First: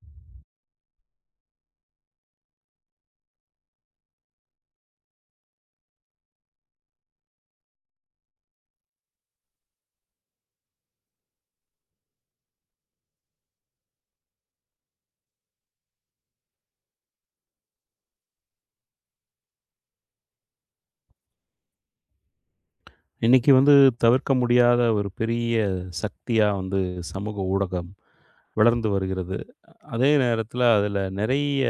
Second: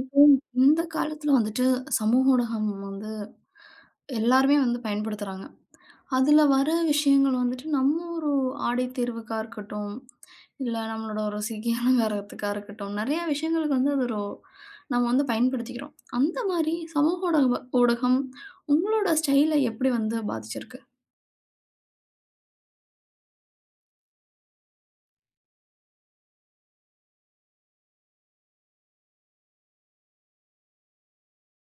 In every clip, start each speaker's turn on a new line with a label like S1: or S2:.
S1: இப்போ இந்த காலத்துல வந்துட்டு சமூக ஊடகம் வந்து எல்லாருமே வந்து பயன்படுத்துறாங்க. அதுல வர விஷயங்கள் வந்துட்டு நம்ம ஒரு ஆடை தேர்வுக்கா இருக்கட்டும், இல்ல நம்மளோட ஒரு சிகை அலங்காரத்துக்கா இருக்கட்டும், நெறைய விஷயங்களுக்கு வந்து அது ஒரு நம்ம வந்து பயன்படுத்திக்கிறோம். அந்த மாரி சமூக ஊடகம் உங்களோட ஸ்டைல எப்படி வந்து பாதிச்சிருக்கு?
S2: இன்னைக்கு வந்து தவிர்க்க முடியாத ஒரு பெரிய சக்தியா வந்து சமூக ஊடகம் வளர்ந்து வருகிறது. அதே நேரத்தில அதில நிறைய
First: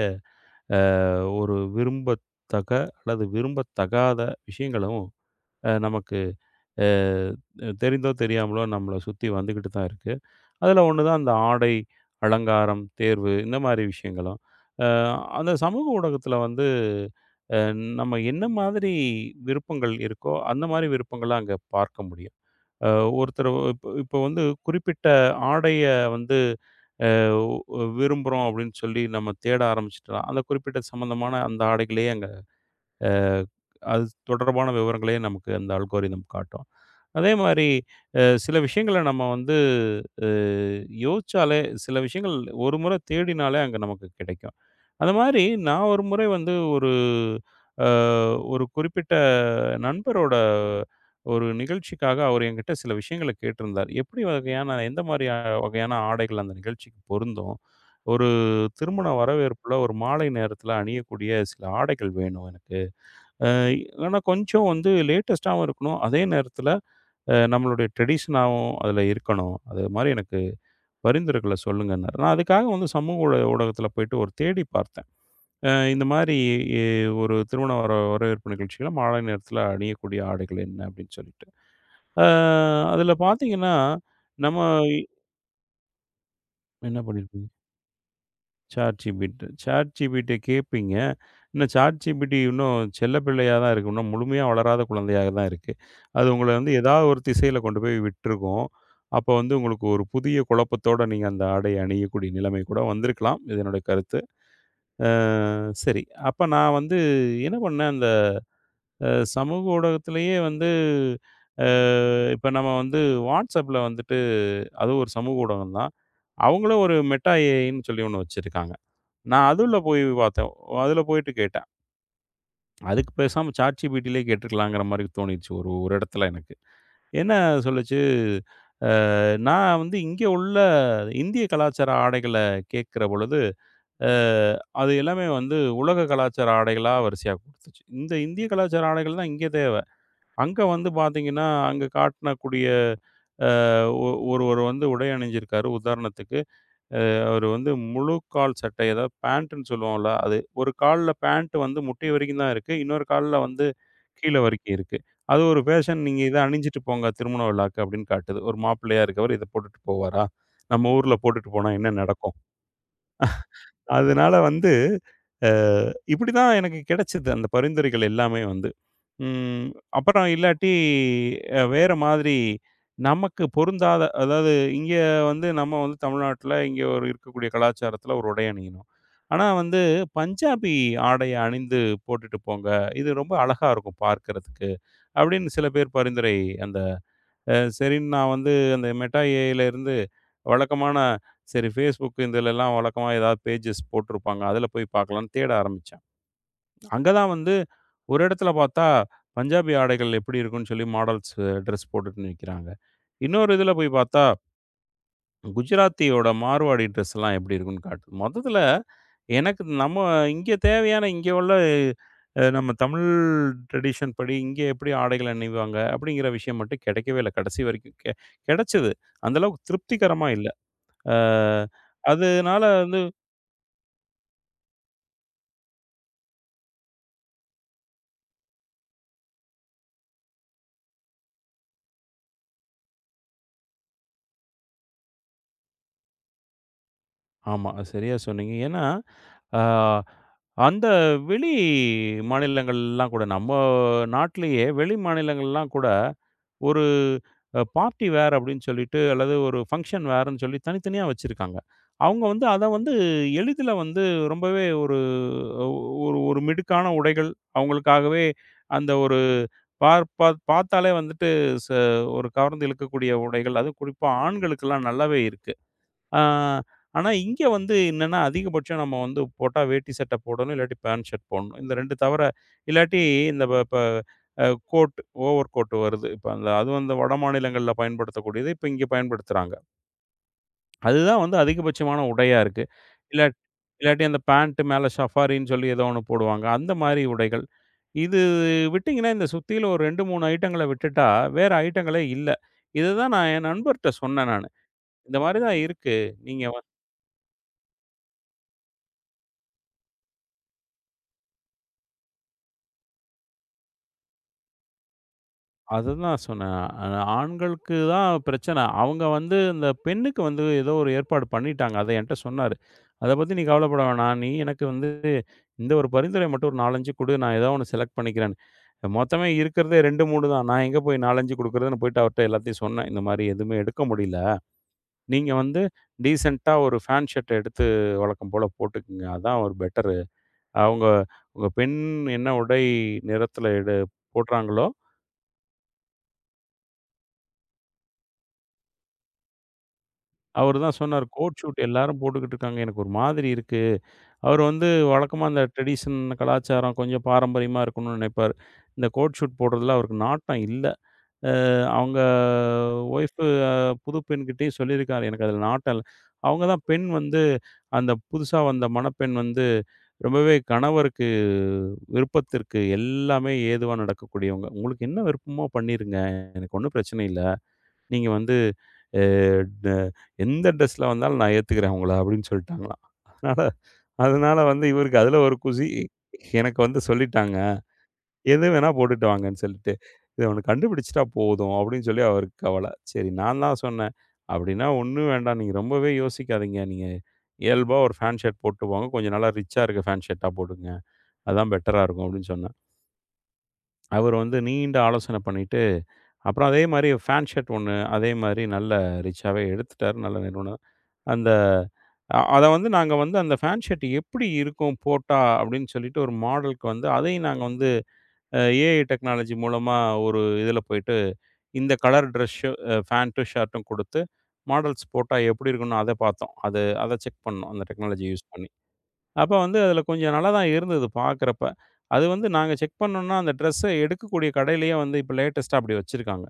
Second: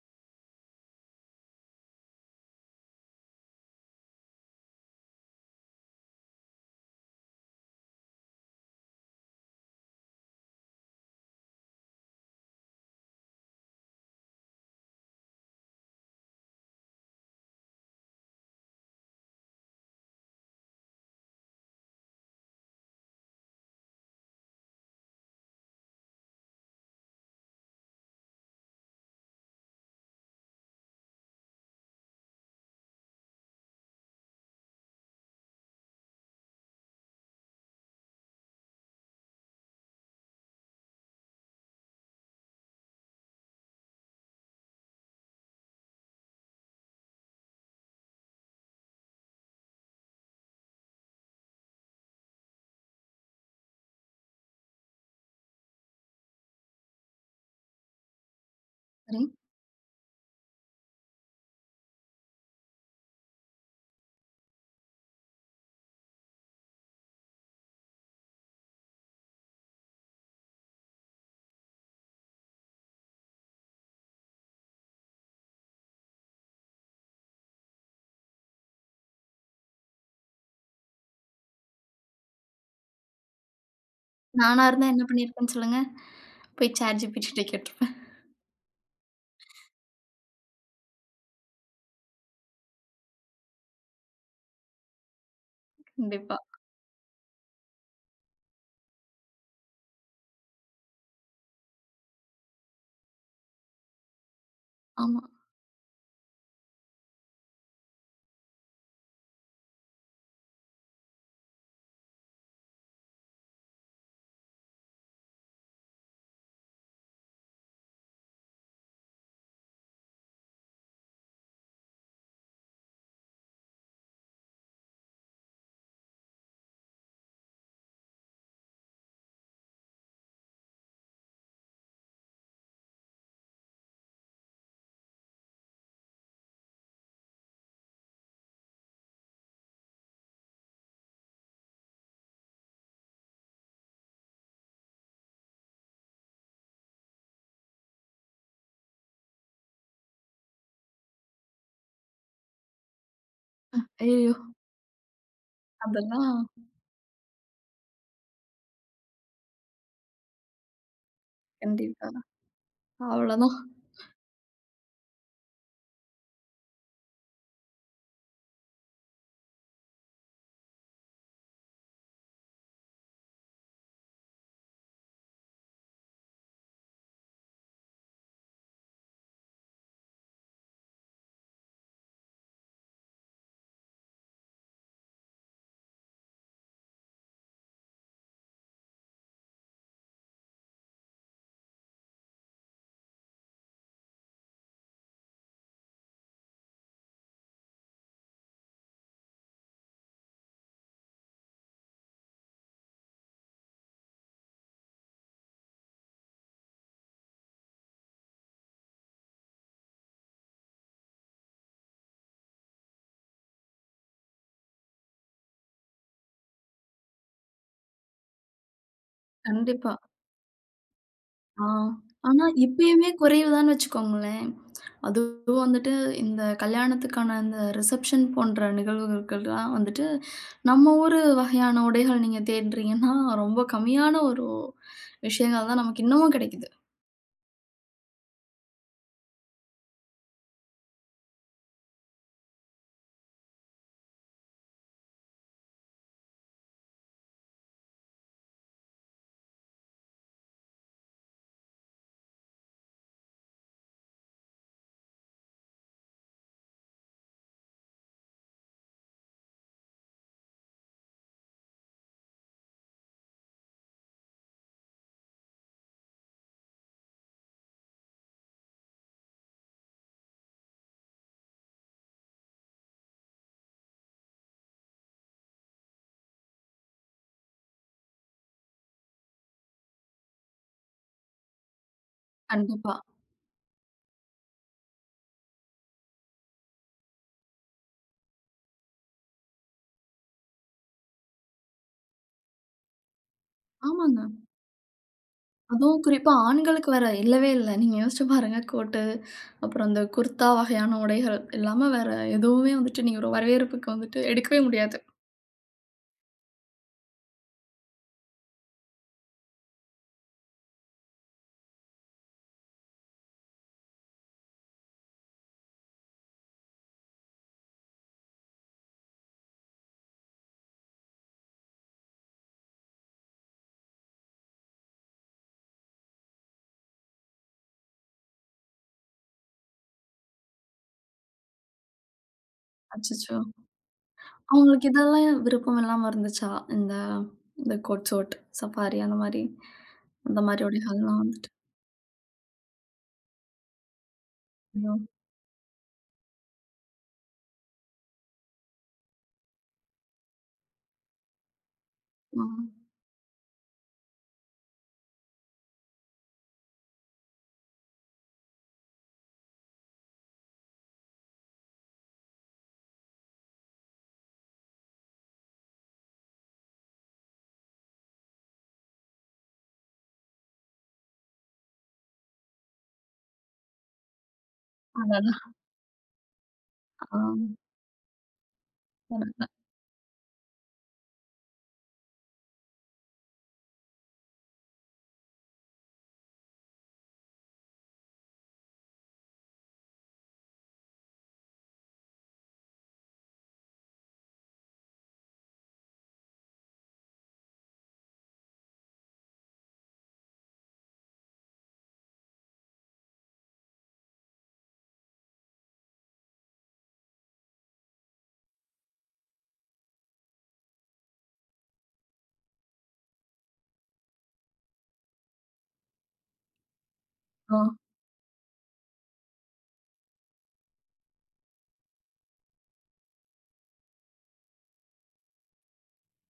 S2: ஒரு விரும்பத்தக அல்லது விரும்பத்தகாத விஷயங்களும் நமக்கு அ தெரிந்தோ தெரியாமலோ நம்மள சுத்தி வந்துகிட்டு தான் இருக்கு. அதில ஒண்ணு தான் இந்த ஆடை, அலங்காரம், தேர்வு இந்த மாரி விஷயங்களும். அ அந்த சமூக ஊடகத்தில வந்து அ நம்ம என்ன மாதிரி விருப்பங்கள் இருக்கோ, அந்த மாரி விருப்பங்கள அங்க பார்க்க முடியும். ஒருத்தர் இப்போ இப்போ வந்து குறிப்பிட்ட ஆடைய வந்து அஹ், விரும்புகிறோம் அப்படின்னு சொல்லி நம்ம தேட ஆரம்பிச்சிட்டோம் அந்த குறிப்பிட்ட சம்மந்தமான அந்த ஆடைகளையே அங்கே அது தொடர்பான விவரங்களையே நமக்கு அந்த அல்கோரிதம் காட்டும். அதே மாதிரி சில விஷயங்களை நம்ம வந்து அஹ், யோசிச்சாலே சில விஷயங்கள் ஒரு முறை தேடினாலே அங்கே நமக்கு கிடைக்கும். அந்த மாதிரி நான் ஒரு முறை வந்து ஒரு அ ஒரு குறிப்பிட்ட நண்பரோட ஒரு நிகழ்ச்சிக்காக அவர் என்கிட்ட சில விஷயங்கள கேட்டிருந்தார். எப்படி வகையான எந்த மாரி வகையான ஆடைகள் அந்த நிகழ்ச்சிக்கு பொருந்தும்? ஒரு திருமண
S1: சரி.
S2: வரவேற்புல ஒரு மாலை நேரத்தில அணியக்கூடிய சில ஆடைகள் வேணும் எனக்கு. அ ஆனா கொஞ்சம் வந்து லேட்டஸ்ட்டாவும் இருக்கணும். அதே நேரத்தில நம்மளுடைய ட்ரெடிஷனாவும் அதில இருக்கணும். அது மாரி எனக்கு பரிந்துரைகள சொல்லுங்கன்னாரு. நான் அதுக்காக வந்து சமூக ஊடகத்தில போயிட்டு ஒரு தேடி பார்த்தேன். இந்த மாரி எ ஒரு திருமண வரவேற்பு நிகழ்ச்சியில மாலை நேரத்தில அணியக்கூடிய ஆடைகள் என்ன அப்படின்னு சொல்லிட்டு. அ அதில பார்த்தீங்கன்னா, நம்ம
S1: நானா இருந்தா என்ன பண்ணியிருப்பேன்னு சொல்லுங்க? போய்
S2: என்ன
S1: ChatGPT ட்ட
S2: பண்ணியிருப்பீங்க?
S1: கேட்டுருப்பேன்.
S2: ChatGPT. ChatGPT கேட்பீங்க. இன்னும் ChatGPT இன்னும் செல்ல பிள்ளையா தான் இருக்கு. இன்னும் முழுமையா வளராத குழந்தையாக தான் இருக்கு. அது
S1: கண்டிப்பா.
S2: உங்கள வந்து ஏதாவது ஒரு திசையில கொண்டு போய் விட்டுருக்கும். அப்போ வந்து உங்களுக்கு ஒரு புதிய குழப்பத்தோட நீங்க அந்த ஆடைய அணியக்கூடிய நிலைமை கூட வந்திருக்கலாம். இது என்னுடைய கருத்து. அ
S1: ஆமா.
S2: சரி. அப்ப நான் வந்து என்ன பண்ணேன்? சமூக ஊடகத்திலேயே வந்து இப்போ நம்ம வந்து வாட்ஸ்அப்பில் வந்துட்டு அது ஒரு சமூக ஊடகம் தான். அவங்களே ஒரு மெட்டா ஏஐன்னு சொல்லி ஒன்று வச்சுருக்காங்க. நான் அதில் போய் பார்த்தேன். அதில் போயிட்டு கேட்டேன். அதுக்கு பேசாமல் சாட் ஜிபிட்டிலே கேட்டிருக்கலாங்கிற மாதிரி தோணிடுச்சு ஒரு ஒரு இடத்துல எனக்கு என்ன சொல்லுச்சு. நான் வந்து இங்கே உள்ள இந்திய கலாச்சார ஆடைகளை கேட்குற பொழுது அது எல்லாமே வந்து உலக கலாச்சார ஆடைகளாக வரிசையாக கொடுத்துச்சு இந்த இந்திய கலாச்சார ஆடைகள் தான் இங்கே. அங்க வந்து பார்த்தீங்கன்னா, அங்க காட்டக்கூடிய அ ஒருவர் வந்து உடை அணிஞ்சிருக்காரு. உதாரணத்துக்கு, அவரு வந்து முழு கால் சட்டை, அதாவது பேண்ட்டுன்னு சொல்லுவோம்ல அது. ஒரு கால்ல பேண்ட் வந்து முட்டி வரைக்கும் தான் இருக்கு. இன்னொரு கால்ல வந்து
S1: ஐயயோ!
S2: கீழ வரைக்கும் இருக்கு. அது ஒரு பேஷன். "நீங்க இத
S1: அதெல்லாம்.
S2: அணிஞ்சிட்டு போங்க திருமண விழாக்கு" அப்படின்னு காட்டுது. ஒரு மாப்பிள்ளையா இருக்கவர் இத போட்டுட்டு போவாரா? நம்ம ஊர்ல போட்டுட்டு போனா என்ன
S1: கண்டிப்பா.
S2: நடக்கும்?
S1: அவ்வளோதான்.
S2: அதனால வந்து, அ இப்படி தான் எனக்கு கிடைச்சது அந்த பரிந்துரைகள் எல்லாமே வந்து. ம். அப்புறம் இல்லாட்டி வேற மாதிரி நமக்கு பொருந்தாத அதாவது இங்க வந்து நம்ம வந்து தமிழ்நாட்டுல இங்க ஒரு இருக்கக்கூடிய கலாச்சாரத்துல ஒரு உடை அணியணும். ஆனா வந்து பஞ்சாபி ஆடைய அணிந்து போட்டுட்டு போங்க. இது ரொம்ப அழகா இருக்கும் பார்க்கறதுக்கு. அப்படின்னு சில பேர் பரிந்துரை அந்த சரின்னு நான் வந்து அந்த மெட்டா ஏஐல இருந்து வழக்கமான. சரி ஃபேஸ்புக் இதுலலாம் வழக்கமா ஏதாவது பேஜஸ் போட்டிருப்பாங்க. அதில போய் பார்க்கலான்னு தேட ஆரம்பிச்சேன். அங்க தான் வந்து ஒரு இடத்துல பார்த்தா பஞ்சாபி ஆடைகள் எப்படி இருக்குன்னு சொல்லி மாடல்ஸ் ட்ரெஸ் போட்டுட்டு நிக்கிறாங்க. இன்னொரு இதில போய் பார்த்தா குஜராத்தியோட மார்வாடி ட்ரெஸ்லாம் எப்படி இருக்குன்னு காட்டுது. மொத்தத்தில எனக்கு நம்ம இங்க தேவையான இங்க உள்ள நம்ம தமிழ் ட்ரெடிஷன் படி இங்க எப்படி ஆடைகள் அணிவாங்க அப்படிங்கிற விஷயம் மட்டும் கிடைக்கவே இல்ல. கடைசி வரைக்கும் கிடைச்சது. அந்த அளவுக்கு
S1: கண்டிப்பா.
S2: திருப்திகரமா இல்ல. அ
S1: ஆ. ஆனா
S2: அதனால வந்து.
S1: இப்பயுமே குறைவுதான்னு வச்சுக்கோங்களேன். அதுவும் வந்துட்டு இந்த கல்யாணத்துக்கான இந்த ரிசப்ஷன் போன்ற நிகழ்வுகளுக்கெல்லாம் வந்துட்டு, நம்ம ஊரு வகையான உடைகள் நீங்க தேடுறீங்கன்னா, ரொம்ப கம்மியான ஒரு விஷயங்கள் தான் நமக்கு இன்னமும் கிடைக்குது.
S2: ஆமா. சரியா சொன்னீங்க. ஏன்னா, அ அந்த வெளி மாநிலங்கள்லாம் கூட நம்ம நாட்டிலேயே வெளி மாநிலங்கள்லாம் கூட ஒரு பார்ட்டி வேர் அப்படின்னு சொல்லிட்டு, அல்லது ஒரு ஃபங்ஷன் வேர்ன்னு சொல்லி தனித்தனியா வச்சிருக்காங்க. அவங்க வந்து அத வந்து எளிதில வந்து ரொம்பவே ஒரு ஒரு ஒரு மிடுக்கான உடைகள், அவங்களுக்காகவே அந்த ஒரு பார்த்தாலே வந்துட்டு ச ஒரு கவர்ந்து இழுக்கக்கூடிய உடைகள், அதுவும் குறிப்பா ஆண்களுக்கெல்லாம் நல்லாவே இருக்கு. ஆ, ஆனா இங்க வந்து என்னன்னா, அதிகபட்சம் நம்ம வந்து போட்டா வேட்டி சட்டை போடணும், இல்லாட்டி பேண்ட் ஷர்ட் போடணும். இந்த 2 தவிர இல்லாட்டி இந்த ப ப அ கோட், ஓவர் கோட் வருது. இப்ப அந்த அதுவும் அந்த வட மாநிலங்கள்ல பயன்படுத்தக்கூடியது, இப்ப இங்க பயன்படுத்துறாங்க. அதுதான் வந்து அதிகபட்சமான உடையா இருக்கு.
S1: கண்டிப்பா.
S2: இல்லா இல்லாட்டி அந்த பேண்ட் மேல சஃபாரின்னு சொல்லி ஏதோ ஒண்ணு போடுவாங்க. அந்த மாரி உடைகள். இது விட்டீங்கன்னா, இந்த சுத்தியில ஒரு 2, 3 ஐட்டங்கள விட்டுட்டா, வேற ஐட்டங்களே இல்ல. இத தான் நான் என் நண்பர்ட்ட
S1: ஆமாங்க.
S2: சொன்னேன் நானு. இந்த மாரி தான் இருக்கு.
S1: அதுவும் குறிப்பா
S2: நீங்க
S1: ஆண்களுக்கு வேற இல்லவே இல்ல. நீங்க யோசிச்சு பாருங்க. கோட்டு, அப்புறம் இந்த குர்தா வகையான உடைகள் இல்லாம வேற எதுவுமே வந்துட்டு நீங்க ஒரு வரவேற்புக்கு வந்துட்டு எடுக்கவே முடியாது.
S2: அதுதான் சொன்னேன். ஆண்களுக்கு தான் பிரச்சனை. அவங்க வந்து இந்த பெண்ணுக்கு வந்து ஏதோ ஒரு ஏற்பாடு பண்ணிட்டாங்க. அத என்ட்ட சொன்னாரு. "அத பத்தி நீ கவலைப்பட வேணாம். நீ எனக்கு வந்து இந்த ஒரு பரிந்துரை மட்டும் ஒரு 4, 5 குடு. நான் ஏதோ ஒண்ணு செலக்ட் பண்ணிக்கிறேன்னு." மொத்தமே இருக்கிறதே 2, 3 தான். நான் எங்க போய் 4, 5 குடுக்குறதுன்னு போயிட்டு அவர்ட்ட எல்லாத்தையும் சொன்னேன். இந்த மாரி எதுவுமே எடுக்க முடியல. நீங்க வந்து டீசென்ட்டா ஒரு ஃபேண்ட் ஷர்ட் எடுத்து வழக்கம் போல போட்டுக்குங்க. அதான் ஒரு பெட்டரு. அவங்க உங்க பெண் என்ன உடை
S1: அச்சச்சோ!
S2: நிறத்துல எடு போடுறாங்களோ.
S1: அவங்களுக்கு இதெல்லாம் விருப்பம் இல்லாம இருந்துச்சா? இந்த இந்த கோட்சோட், சஃபாரி அந்த மாரி, அந்த
S2: அவரு
S1: மாரி
S2: தான் சொன்னாரு,
S1: உடைகள்லாம்
S2: கோட்
S1: வந்துட்டு.
S2: சூட் எல்லாரும் போட்டுக்கிட்டு இருக்காங்க. எனக்கு ஒரு மாதிரி இருக்கு. அவரு வந்து
S1: ஐயோ!
S2: வழக்கமா அந்த ட்ரெடிஷன் கலாச்சாரம் கொஞ்சம் பாரம்பரியமா இருக்கணும்னு நினைப்பாரு. இந்த கோட் சூட் போடுறதுல அவருக்கு நாட்டம் இல்ல. அவங்க
S1: ஆ.
S2: ஒய்ஃப் புது பெண்கிட்டயும் சொல்லியிருக்காரு. எனக்கு அதுல நாட்டம் இல்ல. அவங்க தான் பெண் வந்து அந்த புதுசா வந்த மணப்பெண் வந்து ரொம்பவே கணவருக்கு விருப்பத்திற்கு எல்லாமே ஏதுவா நடக்கக்கூடியவங்க. உங்களுக்கு என்ன விருப்பமோ பண்ணிருங்க. எனக்கு ஒண்ணும் பிரச்சனை இல்ல. நீங்க வந்து அ ட எந்த ட்ரெஸ்ல வந்தாலும் நான் ஏத்துக்கிறேன் உங்கள அப்படின்னு சொல்லிட்டாங்களாம். அதனால அதனால வந்து இவருக்கு அதுல
S1: அடடா!
S2: ஒரு குஷி. எனக்கு வந்து சொல்லிட்டாங்க.
S1: ஆ.
S2: எது வேணா போட்டுட்டு வாங்கன்னு
S1: அடடா!
S2: சொல்லிட்டு. இத அவன கண்டுபிடிச்சுட்டா போதும் அப்படின்னு சொல்லி அவருக்கு கவல. சரி நான் தான் சொன்னேன். அப்படின்னா ஒண்ணும் வேண்டாம். நீங்க ரொம்பவே யோசிக்காதீங்க. நீங்க இயல்பா ஒரு ஃபேண்ட் ஷர்ட் போட்டு போங்க. கொஞ்சம் நல்லா ரிச்சா இருக்க ஃபேண்ட் ஷர்ட்டா போடுங்க. அதான் பெட்டரா இருக்கும் அப்படின்னு சொன்னேன். அவரு வந்து நீண்ட ஆலோசனை பண்ணிட்டு, அப்புறம் அதே மாரி ஃபேன் ஷர்ட் 1 அதே மாரி நல்ல ரிச்சாவே எடுத்துட்டாரு. நல்ல நிறுவனம். அந்த அத வந்து நாங்க வந்து அந்த ஃபேன் ஷர்ட் எப்படி இருக்கும் போட்டா அப்டின்னு சொல்லிட்டு ஒரு மாடலுக்கு வந்து அதையும் நாங்க வந்து அ ஏஐ டெக்னாலஜி மூலமா ஒரு இதுல போயிட்டு இந்த கலர் ட்ரெஸ்ஸு ஃபேண்ட்டும், ஷர்ட்டும் குடுத்து மாடல்ஸ் போட்டா எப்படி இருக்கும்னு அத பார்த்தோம். அது அத செக் பண்ணோம்.
S1: ஆ.
S2: அந்த டெக்னாலஜி யூஸ் பண்ணி. அப்ப வந்து அதில கொஞ்சம் நல்லா தான் இருந்தது பார்க்குறப்ப. அது வந்து நாங்க செக் பண்ணோம்னா, அந்த ட்ரெஸ்ஸ எடுக்கக்கூடிய கடையிலேயே வந்து இப்ப லேட்டஸ்ட்டா அப்படி வச்சிருக்காங்க.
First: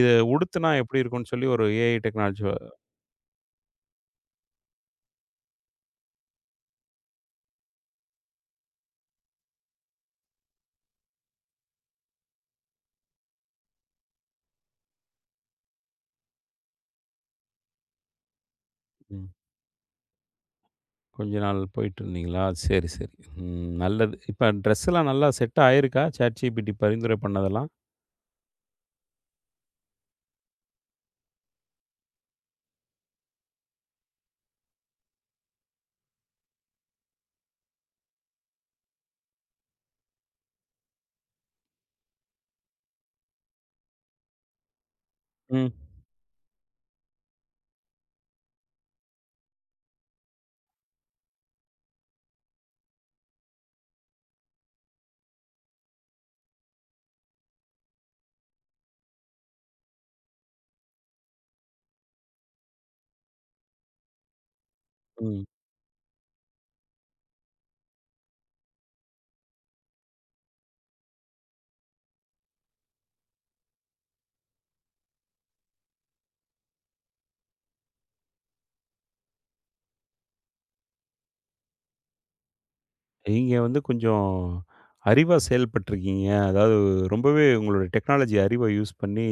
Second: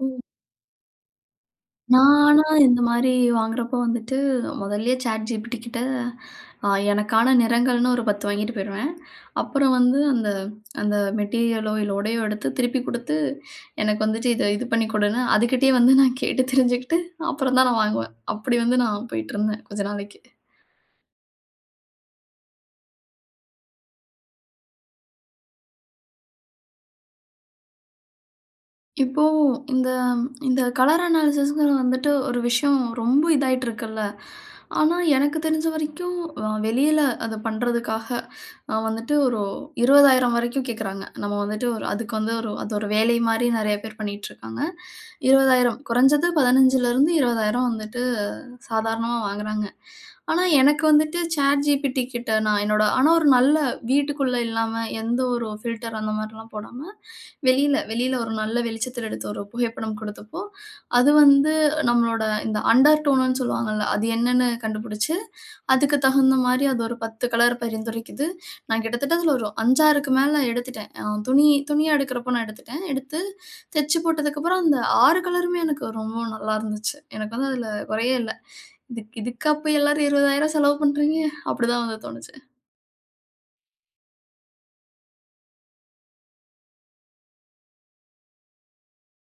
S2: இது உடுத்துனா எப்படி இருக்கும்னு சொல்லி ஒரு ஏஐ
S1: நான்
S2: டெக்னாலஜி
S1: ஆனா இந்த மாரி வாங்குறப்போ வந்துட்டு முதல்லயே ChatGPT கிட்ட எனக்கான நிறங்கள்னு ஒரு 10 வாங்கிட்டு போயிருவேன். அப்புறம் வந்து அந்த அந்த மெட்டீரியலோ, இல்ல உடையோ எடுத்து திருப்பி குடுத்து, எனக்கு வந்துட்டு இது பண்ணி குடுன்னு, அதுகிட்டயே வந்து நான் கேட்டு தெரிஞ்சுக்கிட்டு, அப்புறம் தான் நான் வாங்குவேன். அப்படி வந்து நான்
S2: ம்.
S1: போயிட்டுருந்தேன் கொஞ்ச நாளைக்கு.
S2: கொஞ்ச நாள் போயிட்டுருந்தீங்களா? சரி, சரி. ம். நல்லது. இப்ப ட்ரெஸ்லாம் நல்லா செட் ஆயிருக்கா? ChatGPT பரிந்துரை பண்ணதெல்லாம்?
S1: இப்போ இந்த இந்த கலர் அனாலிசிஸ்ங்கிறது வந்துட்டு ஒரு விஷயம் ரொம்ப இதாயிட்டு இருக்குல்ல. ஆனா, எனக்கு தெரிஞ்ச வரைக்கும் வெளியில அத பண்றதுக்காக வந்துட்டு ஒரு 20,000 வரைக்கும் கேட்குறாங்க. நம்ம வந்துட்டு ஒரு அதுக்கு வந்து ஒரு அது ஒரு வேலை மாரி நெறைய பேர் பண்ணிட்டுருக்காங்க.
S2: ம்.
S1: 20,000 குறைஞ்சது 15லருந்து 20,000 வந்துட்டு சாதாரணமா வாங்குறாங்க. ஆனா, எனக்கு வந்துட்டு சாட் ஜிபிடி கிட்ட நான் என்னோட ஆனா ஒரு நல்ல வீட்டுக்குள்ள இல்லாம, எந்த ஒரு ஃபில்டர் அந்த மாரிலாம் போடாம, வெளியில வெளியில ஒரு நல்ல வெளிச்சத்துல எடுத்த ஒரு புகைப்படம் குடுத்தப்போ, அது வந்து நம்மளோட இந்த அண்டர் டோனுன்னு சொல்லுவாங்கல்ல, அது என்னன்னு கண்டுபிடிச்சு,
S2: ம்.
S1: அதுக்கு தகுந்த மாரி அது ஒரு 10 கலர் பரிந்துரைக்குது. நான் கிட்டத்தட்ட அதில ஒரு 5, 6க்கு மேல எடுத்துட்டேன். துணி துணியா எடுக்கிறப்போ நான் எடுத்துட்டேன். எடுத்து தச்சு போட்டதுக்கப்புறம், அந்த 6 கலருமே எனக்கு ரொம்ப நல்லா இருந்துச்சு. எனக்கு வந்து அதில குறையே இல்ல. இதுக்கா போய் எல்லாரும் 20,000 செலவு பண்றீங்க? அப்படிதான் வந்து தோணுச்சு.
S2: நீங்க வந்து கொஞ்சம் அறிவா செயல்பட்டுருக்கீங்க. அதாவது ரொம்பவே உங்களுடைய டெக்னாலஜி அறிவ யூஸ் பண்ணி,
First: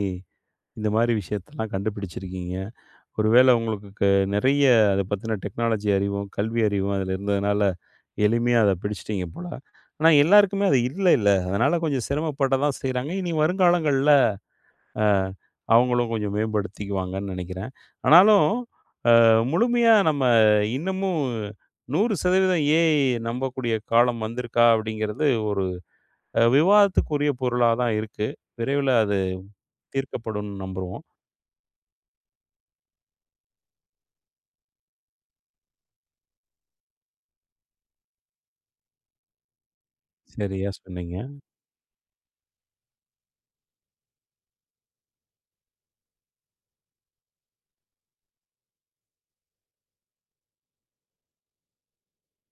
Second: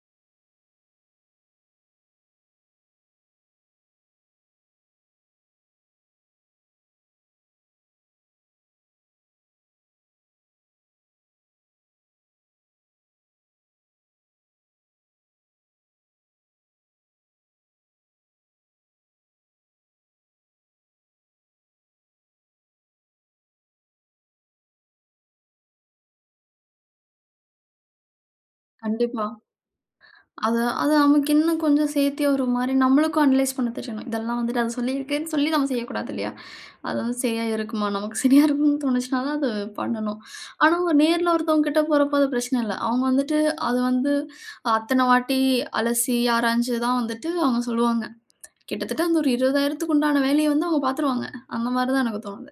S2: இந்த மாரி விஷயத்தலாம் கண்டுபிடிச்சிருக்கீங்க. ஒருவேளை உங்களுக்கு நிறைய அத பத்தின டெக்னாலஜி அறிவும், கல்வி அறிவும் அதில இருந்ததுனால, எளிமையா அத பிடிச்சுட்டீங்க போல. ஆனா எல்லாருக்குமே அது இல்லைல்ல. அதனால கொஞ்சம் சிரமப்பட தான் செய்றாங்க. இனி வருங்காலங்கள்ல அ அவங்களும் கொஞ்சம் மேம்படுத்திக்குவாங்கன்னு நெனைக்கிறேன். ஆனாலும் முழுமையா நம்ம இன்னமும் 100% ஏஐ நம்பக்கூடிய காலம் வந்திருக்கா? அப்படிங்கிறது ஒரு விவாதத்துக்குரிய பொருளா தான் இருக்கு. விரைவில அது
S1: கண்டிப்பா.
S2: தீர்க்கப்படும்னு
S1: அது அது
S2: நம்புவோம்.
S1: நமக்கு இன்னும் கொஞ்சம் சேர்த்தி ஒரு மாரி நம்மளுக்கும் அனலைஸ் பண்ண தெரியணும். இதெல்லாம் வந்துட்டு அது சொல்லியிருக்குன்னு சொல்லி நம்ம செய்யக்கூடாது இல்லையா? அது வந்து சரியா இருக்குமா? நமக்கு சரியா இருக்கும்னு தோணுச்சுனா தான் அது பண்ணணும்.
S2: சரியா
S1: ஆனா ஒரு
S2: சொன்னீங்க.
S1: நேர்ல ஒருத்தவங்க கிட்ட போறப்போ அது பிரச்சனை இல்ல. அவங்க வந்துட்டு அது வந்து அத்தன வாட்டி அலசி, ஆராய்ஞ்சு தான் வந்துட்டு அவங்க சொல்லுவாங்க. கிட்டத்தட்ட அந்த ஒரு 20,000க்கு உண்டான வேலைய வந்து அவங்க பார்த்துருவாங்க. அந்த மாரி தான் எனக்கு தோணுது.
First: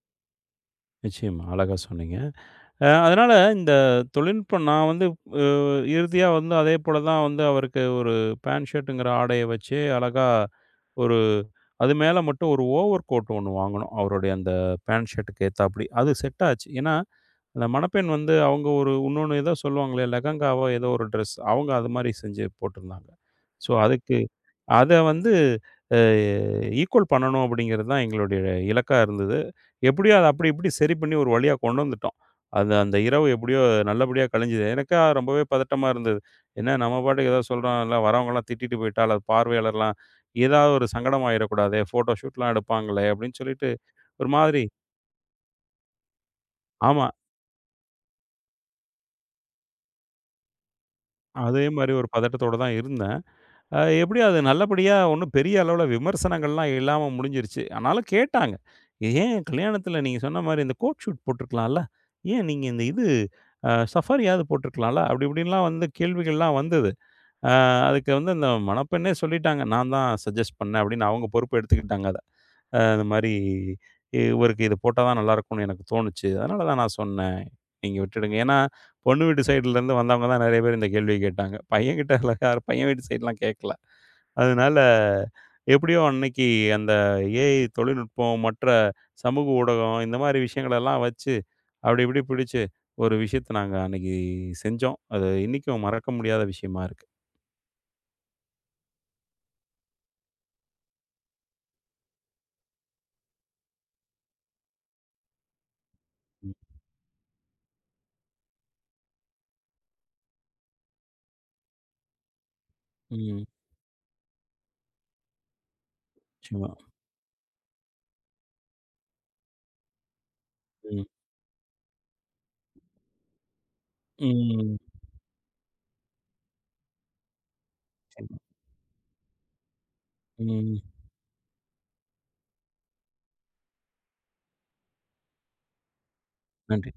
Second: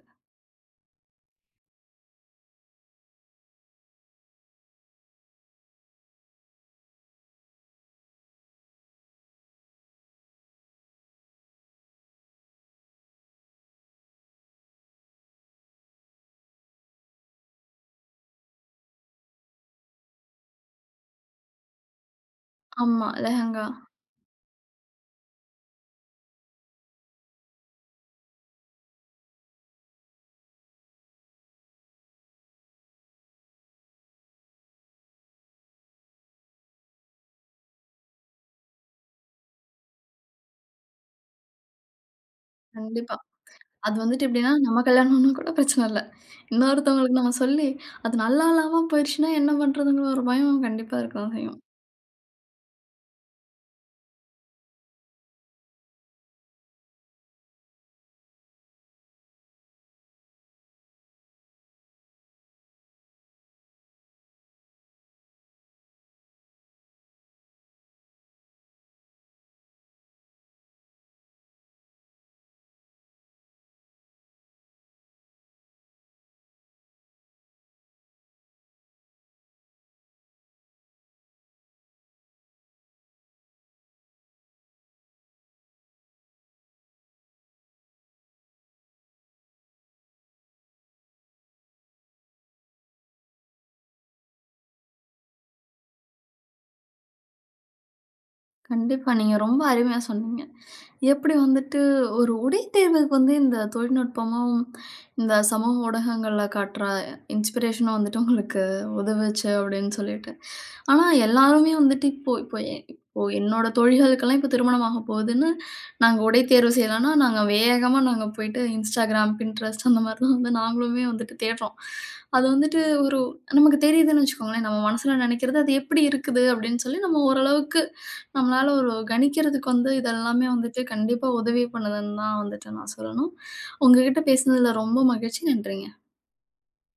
S2: நிச்சயமா. அழகா சொன்னீங்க. அதனால இந்த தொழில்நுட்பம் நான் வந்து அ இறுதியா வந்து அதே போல தான் வந்து அவருக்கு ஒரு பேண்ட் ஷர்ட்டுங்கிற ஆடைய வச்சு, அழகா ஒரு அது மேல மட்டும் ஒரு ஓவர் கோட் ஒண்ணு வாங்குனோம். அவருடைய அந்த பேண்ட் ஷர்ட்டுக்கு ஏத்தாப்படி. அது செட் ஆச்சு. ஏன்னா, அந்த மணப்பெண் வந்து அவங்க ஒரு இன்னொன்னு ஏதோ சொல்லுவாங்களே, லெஹெங்காவோ ஏதோ ஒரு ட்ரெஸ் அவங்க அது மாரி செஞ்சு
S1: ஆமா,
S2: போட்டிருந்தாங்க.
S1: லெஹெங்கா.
S2: ஸோ, அதுக்கு அத வந்து அ ஈக்குவல் பண்ணணும் அப்படிங்கிறது தான் எங்களுடைய இலக்கா இருந்தது. எப்படியோ அத அப்படி இப்படி சரி பண்ணி ஒரு வழியா கொண்டு வந்துட்டோம். அந்த அந்த இரவு எப்படியோ நல்லபடியா கழிஞ்சது. எனக்கா ரொம்பவே பதட்டமா இருந்தது. என்ன நம்ம பாட்டுக்கு ஏதோ சொல்றோம், இல்ல வரவங்கலாம் திட்டிட்டு போயிட்டா, அல்லது பார்வையாளர்லாம் ஏதாவது ஒரு சங்கடம் ஆயிறக்கூடாதே, ஃபோட்டோ ஷூட்லாம் எடுப்பாங்களே
S1: கண்டிப்பா.
S2: அப்படின்னு சொல்லிட்டு
S1: அது வந்துட்டு
S2: ஒரு
S1: எப்படின்னா,
S2: மாதிரி.
S1: நம்ம கல்யாணம்னா கூட பிரச்சனை இல்ல.
S2: ஆமா.
S1: இன்னொருத்தவங்களுக்கு நம்ம சொல்லி, அது நல்லா இல்லாம போயிருச்சுன்னா என்ன பண்றதுங்கிற ஒரு பயம் கண்டிப்பா இருக்கதான் செய்யும்.
S2: அதே மாரி ஒரு பதட்டத்தோட தான் இருந்தேன். எப்படி அது நல்லபடியா ஒண்ணும் பெரிய அளவுல விமர்சனங்கள்லாம் இல்லாம முடிஞ்சிருச்சு. ஆனாலும் கேட்டாங்க. ஏன் கல்யாணத்துல நீங்க சொன்ன மாரி இந்த கோட் ஷூட் போட்டுருக்கலாம்ல? ஏன் நீங்க இந்த இது சஃபாரியாவது போட்டுருக்கலாம்ல? அப்படி இப்படின்லாம் வந்து கேள்விகள்லாம் வந்தது. அ அதுக்கு வந்து அந்த மணப்பெண்ணே சொல்லிட்டாங்க. நான் தான் சஜெஸ்ட் பண்ணேன் அப்படின்னு அவங்க பொறுப்பு எடுத்துக்கிட்டாங்க அத. இந்த மாரி இவருக்கு இது போட்டா தான் நல்லாருக்கும்னு எனக்கு தோணுச்சு. அதனால தான் நான் சொன்னேன். நீங்க விட்டுடுங்க. ஏன்னா பொண்ணு வீட்டு சைடுலருந்து வந்தவங்க தான் நெறைய பேர் இந்த கேள்விய கேட்டாங்க. பையன் கிட்ட யாரும் பையன் வீட்டு சைடுலாம் கேட்கல. அதனால, எப்படியோ அன்னைக்கு அந்த ஏஐ தொழில்நுட்பம், மற்ற சமூக ஊடகம் இந்த மாரி விஷயங்களெல்லாம் வச்சு, அப்படி இப்படி பிடிச்சு ஒரு விஷயத்த நாங்க அன்னைக்கு செஞ்சோம். அது இன்னைக்கும் மறக்க முடியாத விஷயமா இருக்கு.
S1: கண்டிப்பா. நீங்க ரொம்ப அருமையா சொன்னீங்க. எப்படி வந்துட்டு ஒரு உடை தேர்வுக்கு வந்து இந்த தொழில்நுட்பமும், இந்த சமூக ஊடகங்கள்ல
S2: ம்.
S1: காட்டுற இன்ஸ்பிரேஷனும் வந்துட்டு உங்களுக்கு உதவுச்சு அப்படின்னு சொல்லிட்டு. ஆனா எல்லாருமே வந்துட்டு இப்போ இப்போ எ இப்போ
S2: ம்.
S1: என்னோட தோழிகளுக்கெல்லாம் இப்போ திருமணம் ஆகப் போகுதுன்னு, நாங்க உடை
S2: நிச்சயமா.
S1: தேர்வு செய்யலான்னா, நாங்க வேகமா நாங்க போயிட்டு Instagram, Pinterest அந்த மாதிரிலாம் வந்து நாங்களுமே
S2: ம்.
S1: வந்துட்டு தேடுறோம். அது வந்துட்டு ஒரு நமக்கு தெரியுதுன்னு வச்சுக்கோங்களேன். நம்ம
S2: ம்.
S1: மனசுல நினைக்கிறது அது எப்படி இருக்குது அப்படின்னு சொல்லி நம்ம ஓரளவுக்கு
S2: நிச்சயமா.
S1: நம்மளால ஒரு கணிக்கிறதுக்கு வந்து இதெல்லாமே
S2: ம்.
S1: வந்துட்டு கண்டிப்பா உதவி பண்ணுதுன்னு தான் வந்துட்டு நான் சொல்லணும். உங்ககிட்ட பேசினதுல ரொம்ப மகிழ்ச்சி. நன்றிங்க.
S2: நன்றி.